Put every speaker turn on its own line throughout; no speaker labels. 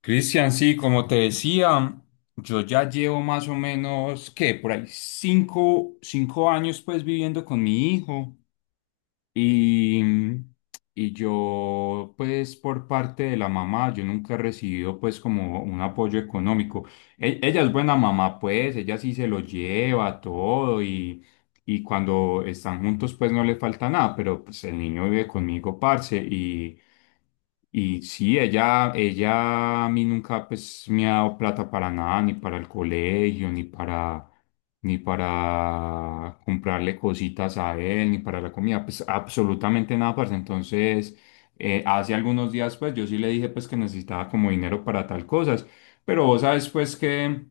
Cristian, sí, como te decía, yo ya llevo más o menos, ¿qué? Por ahí cinco años pues viviendo con mi hijo y, y yo pues por parte de la mamá, yo nunca he recibido pues como un apoyo económico. Ella es buena mamá pues, ella sí se lo lleva todo y cuando están juntos pues no le falta nada, pero pues el niño vive conmigo, parce, y... Y sí, ella a mí nunca pues me ha dado plata para nada, ni para el colegio, ni para comprarle cositas a él, ni para la comida, pues absolutamente nada, parce. Entonces, hace algunos días pues yo sí le dije pues que necesitaba como dinero para tal cosas, pero vos sabes pues que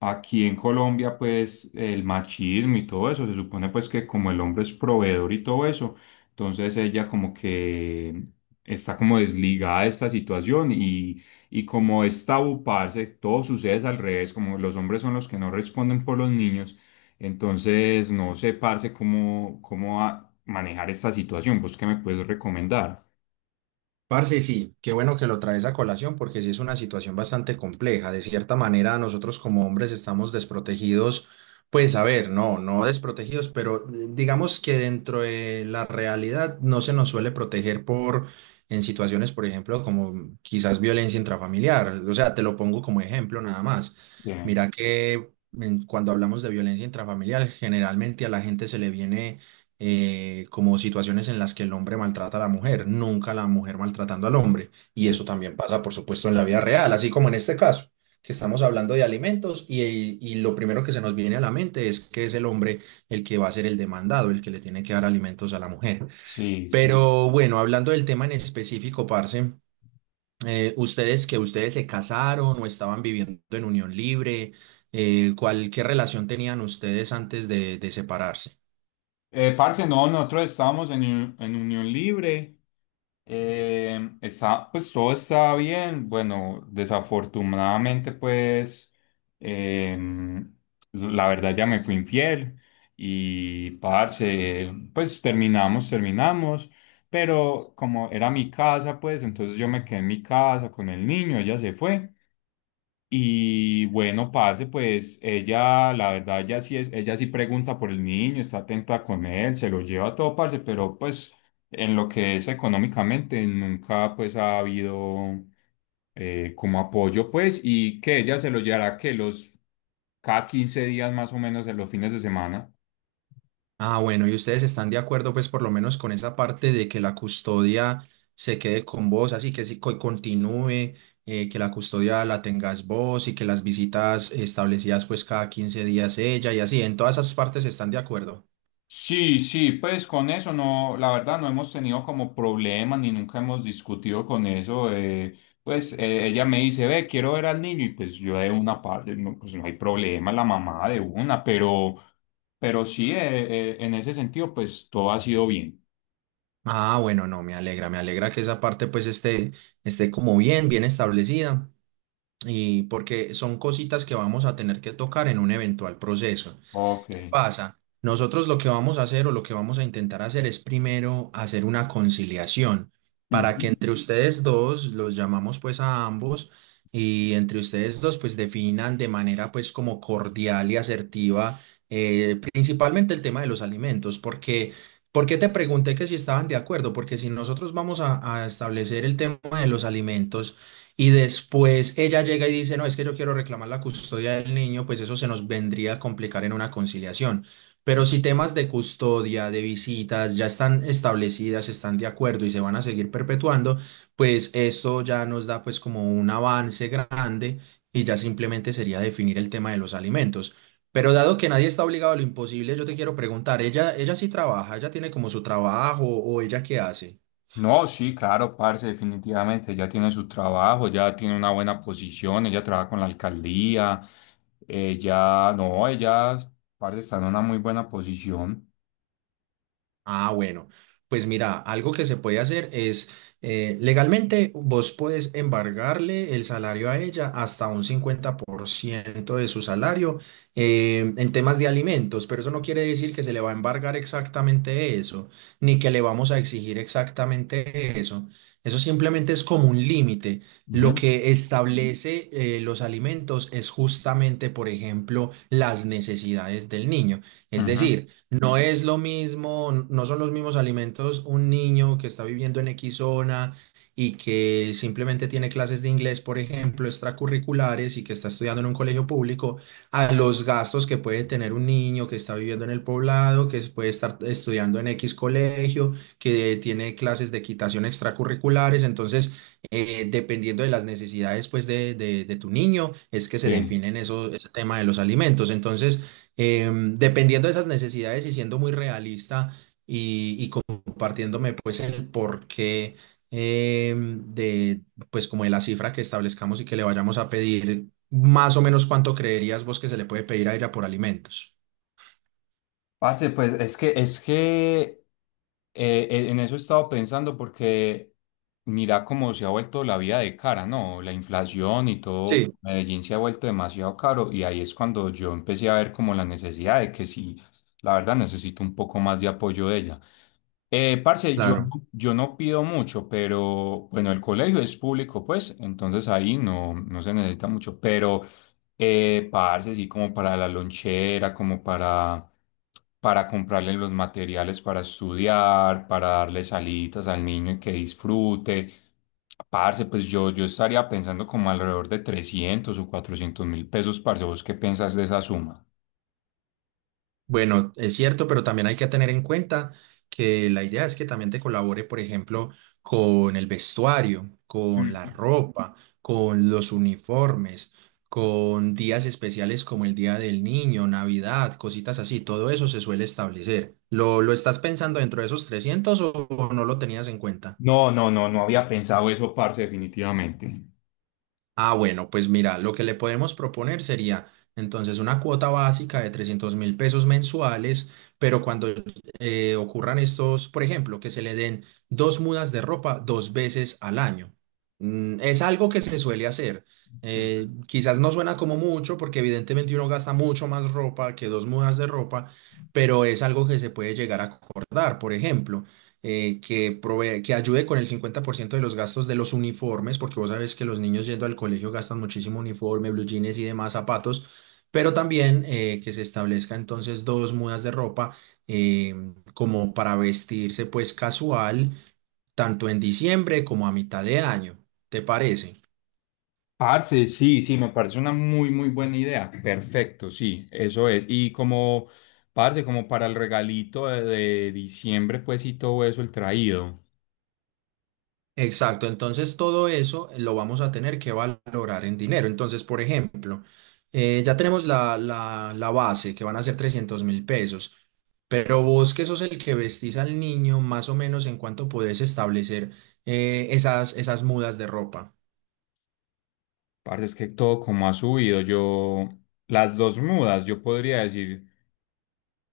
aquí en Colombia, pues el machismo y todo eso, se supone pues que como el hombre es proveedor y todo eso, entonces ella como que está como desligada de esta situación y como es tabú, parce, todo sucede al revés, como los hombres son los que no responden por los niños, entonces no sé, parce, manejar esta situación. ¿Vos qué me puedes recomendar?
Parce, sí, qué bueno que lo traes a colación porque sí es una situación bastante compleja. De cierta manera, nosotros como hombres estamos desprotegidos, pues a ver, no desprotegidos, pero digamos que dentro de la realidad no se nos suele proteger por en situaciones, por ejemplo, como quizás violencia intrafamiliar. O sea, te lo pongo como ejemplo nada más.
Bien.
Mira que cuando hablamos de violencia intrafamiliar, generalmente a la gente se le viene como situaciones en las que el hombre maltrata a la mujer, nunca la mujer maltratando al hombre. Y eso también pasa, por supuesto, en la vida real, así como en este caso, que estamos hablando de alimentos y lo primero que se nos viene a la mente es que es el hombre el que va a ser el demandado, el que le tiene que dar alimentos a la mujer.
Sí, sí.
Pero bueno, hablando del tema en específico, parce, ustedes se casaron o estaban viviendo en unión libre. ¿Qué relación tenían ustedes antes de separarse?
Parce, no, nosotros estábamos en, en Unión Libre. Pues todo está bien. Bueno, desafortunadamente, pues em, la verdad ya me fui infiel y parce, pues terminamos, terminamos. Pero como era mi casa, pues entonces yo me quedé en mi casa con el niño, ella se fue. Y bueno, parce, pues ella, la verdad, ella sí pregunta por el niño, está atenta con él, se lo lleva todo, parce, pero pues en lo que es económicamente, nunca pues ha habido como apoyo, pues, y que ella se lo llevará que los cada 15 días más o menos en los fines de semana.
Ah, bueno, ¿y ustedes están de acuerdo, pues, por lo menos con esa parte de que la custodia se quede con vos, así que sí, continúe, que la custodia la tengas vos y que las visitas establecidas, pues, cada 15 días ella y así, en todas esas partes están de acuerdo?
Sí, sí, pues con eso no, la verdad no hemos tenido como problemas ni nunca hemos discutido con eso. Ella me dice, ve, quiero ver al niño y pues yo de una parte, no, pues no hay problema, la mamá de una, pero sí, en ese sentido pues todo ha sido bien.
Ah, bueno, no, me alegra que esa parte, pues, esté como bien, bien establecida y porque son cositas que vamos a tener que tocar en un eventual proceso.
Ok.
¿Qué pasa? Nosotros lo que vamos a hacer o lo que vamos a intentar hacer es primero hacer una conciliación para
Ujú.
que entre ustedes dos los llamamos pues a ambos, y entre ustedes dos pues definan de manera pues como cordial y asertiva principalmente el tema de los alimentos porque ¿por qué te pregunté que si estaban de acuerdo? Porque si nosotros vamos a establecer el tema de los alimentos y después ella llega y dice, no, es que yo quiero reclamar la custodia del niño, pues eso se nos vendría a complicar en una conciliación. Pero si temas de custodia, de visitas, ya están establecidas, están de acuerdo y se van a seguir perpetuando, pues esto ya nos da pues como un avance grande y ya simplemente sería definir el tema de los alimentos. Pero dado que nadie está obligado a lo imposible, yo te quiero preguntar, ¿ella sí trabaja? ¿Ella tiene como su trabajo o ella qué hace?
No, sí, claro, parce, definitivamente, ella tiene su trabajo, ya tiene una buena posición, ella trabaja con la alcaldía, ella, no, ella, parce, está en una muy buena posición.
Ah, bueno, pues mira, algo que se puede hacer es legalmente vos podés embargarle el salario a ella hasta un 50% de su salario en temas de alimentos, pero eso no quiere decir que se le va a embargar exactamente eso, ni que le vamos a exigir exactamente eso. Eso simplemente es como un límite. Lo
Ujú,
que establece los alimentos es justamente, por ejemplo, las necesidades del niño. Es
ujú.
decir, no es lo mismo, no son los mismos alimentos un niño que está viviendo en X zona y que simplemente tiene clases de inglés, por ejemplo, extracurriculares y que está estudiando en un colegio público, a los gastos que puede tener un niño que está viviendo en el poblado, que puede estar estudiando en X colegio, que tiene clases de equitación extracurriculares. Entonces, dependiendo de las necesidades pues, de tu niño, es que se
Sí.
definen eso, ese tema de los alimentos. Entonces, dependiendo de esas necesidades y siendo muy realista y compartiéndome pues el porqué, em, de pues como de la cifra que establezcamos y que le vayamos a pedir, más o menos cuánto creerías vos que se le puede pedir a ella por alimentos.
Parce, pues es que en eso he estado pensando porque mira cómo se ha vuelto la vida de cara, ¿no? La inflación y todo,
Sí,
Medellín se ha vuelto demasiado caro y ahí es cuando yo empecé a ver como la necesidad de que sí, la verdad necesito un poco más de apoyo de ella. Parce,
claro.
yo no pido mucho, pero bueno, el colegio es público, pues, entonces ahí no se necesita mucho, pero... Parce, sí, como para la lonchera, para comprarle los materiales para estudiar, para darle salitas al niño y que disfrute. Parce, yo estaría pensando como alrededor de 300.000 o 400.000 pesos, parce. ¿Vos qué pensás de esa suma?
Bueno, es cierto, pero también hay que tener en cuenta que la idea es que también te colabore, por ejemplo, con el vestuario, con la
Mm.
ropa, con los uniformes, con días especiales como el Día del Niño, Navidad, cositas así. Todo eso se suele establecer. ¿Lo estás pensando dentro de esos 300 o no lo tenías en cuenta?
No, no, no, no había pensado eso, parce, definitivamente.
Ah, bueno, pues mira, lo que le podemos proponer sería entonces una cuota básica de 300.000 pesos mensuales, pero cuando ocurran estos, por ejemplo, que se le den dos mudas de ropa dos veces al año. Mm, es algo que se suele hacer. Quizás no suena como mucho, porque evidentemente uno gasta mucho más ropa que dos mudas de ropa, pero es algo que se puede llegar a acordar. Por ejemplo, que ayude con el 50% de los gastos de los uniformes, porque vos sabés que los niños yendo al colegio gastan muchísimo uniforme, blue jeans y demás zapatos, pero también que se establezca entonces dos mudas de ropa eh, como para vestirse pues casual, tanto en diciembre como a mitad de año. ¿Te parece?
Parce, sí, sí, me parece una muy, muy buena idea. Perfecto, sí, eso es. Parce, como para el regalito de diciembre, pues y todo eso, el traído.
Exacto, entonces todo eso lo vamos a tener que valorar en dinero. Entonces, por ejemplo, ya tenemos la base que van a ser 300.000 pesos, pero vos que sos el que vestís al niño, más o menos en cuánto podés establecer esas mudas de ropa.
Parce, es que todo como ha subido. Yo, las dos mudas, yo podría decir,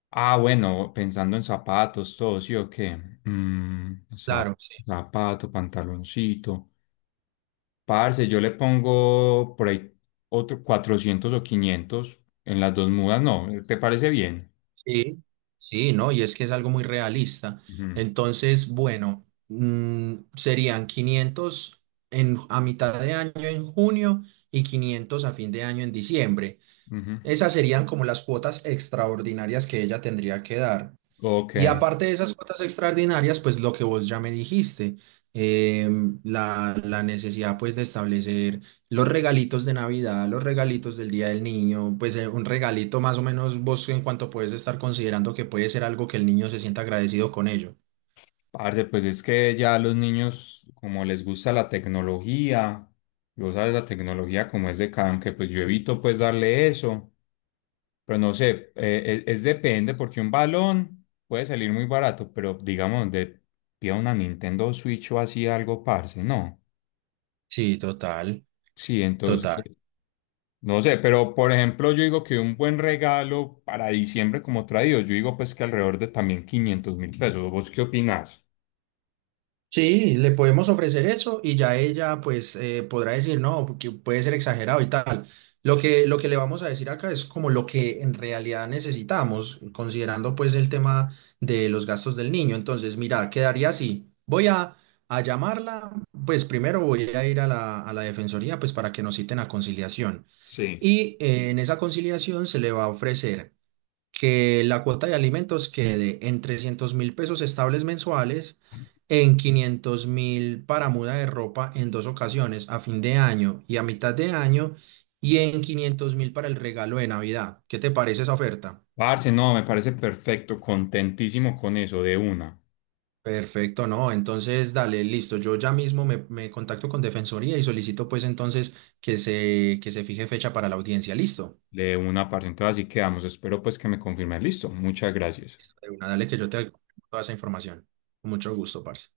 ah, bueno, pensando en zapatos, todo, ¿sí o qué? Mm,
Claro, sí,
zapato, pantaloncito. Parce, yo le pongo por ahí otro 400 o 500 en las dos mudas, no, ¿te parece bien?
sí, sí, ¿no? Y es que es algo muy realista.
Ujú.
Entonces, bueno, serían 500 en, a mitad de año en junio y 500 a fin de año en diciembre.
Ujú.
Esas serían como las cuotas extraordinarias que ella tendría que dar.
Ok,
Y aparte de esas cuotas extraordinarias, pues lo que vos ya me dijiste, la necesidad pues de establecer los regalitos de Navidad, los regalitos del Día del Niño, pues un regalito más o menos vos en cuanto puedes estar considerando que puede ser algo que el niño se sienta agradecido con ello.
parce, pues es que ya los niños, como les gusta la tecnología, y vos sabes la tecnología como es de cada, aunque pues yo evito pues darle eso, pero no sé, es depende, porque un balón puede salir muy barato, pero digamos, donde pida una Nintendo Switch o así algo, parce, no.
Sí, total,
Sí, entonces,
total.
no sé, pero por ejemplo, yo digo que un buen regalo para diciembre como traído, yo digo pues que alrededor de también 500.000 pesos. ¿Vos qué opinás?
Sí, le podemos ofrecer eso y ya ella pues podrá decir, no, porque puede ser exagerado y tal. Lo que le vamos a decir acá es como lo que en realidad necesitamos, considerando pues el tema de los gastos del niño. Entonces, mira, quedaría así. Voy a llamarla, pues primero voy a ir a la defensoría pues para que nos citen a conciliación.
Sí.
Y en esa conciliación se le va a ofrecer que la cuota de alimentos quede en 300.000 pesos estables mensuales, en 500.000 para muda de ropa en dos ocasiones, a fin de año y a mitad de año, y en 500.000 para el regalo de Navidad. ¿Qué te parece esa oferta?
Parce, no, me parece perfecto, contentísimo con eso,
Perfecto, no. Entonces, dale, listo. Yo ya mismo me contacto con Defensoría y solicito pues entonces que se fije fecha para la audiencia. Listo.
de una, parce. Entonces así quedamos. Espero pues que me confirme. Listo, muchas gracias.
Listo, de una, dale que yo te doy toda esa información. Con mucho gusto, parce.